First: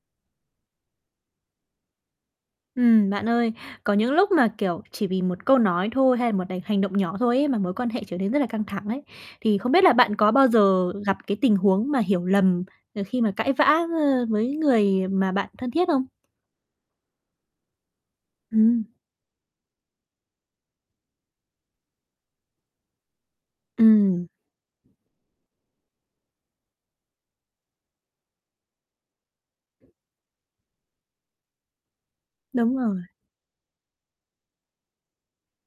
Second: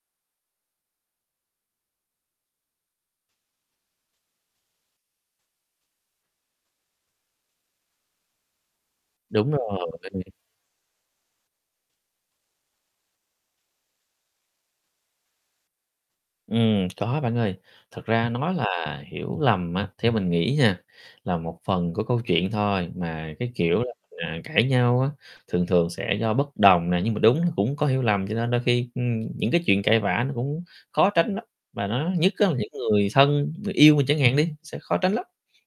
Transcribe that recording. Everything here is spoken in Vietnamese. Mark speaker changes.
Speaker 1: Ừm, bạn ơi, có những lúc mà, kiểu, chỉ vì một câu nói thôi hay là một đành hành động nhỏ thôi ấy mà mối quan hệ trở nên rất là căng thẳng ấy.
Speaker 2: Đúng
Speaker 1: Thì không biết
Speaker 2: rồi
Speaker 1: là bạn có
Speaker 2: [unintelligible]
Speaker 1: bao giờ gặp cái tình huống mà hiểu lầm, ờ, khi mà cãi vã, ơ, với người mà bạn thân thiết không?
Speaker 2: Ừm, có bạn ơi. Thật ra nói là
Speaker 1: Ừm.
Speaker 2: hiểu lầm á, theo mình nghĩ nha, là một phần của câu chuyện thôi, mà cái, kiểu là, [unintelligible]
Speaker 1: Ừm.
Speaker 2: à, cãi nhau á, thường thường sẽ do bất đồng nè, nhưng mà đúng nó cũng có hiểu lầm, cho nên đôi khi, ưm, những cái chuyện cãi vã nó cũng khó tránh lắm, và nó nhất á là những
Speaker 1: Đúng rồi.
Speaker 2: người thân, người yêu mình chẳng hạn đi, sẽ khó tránh lắm.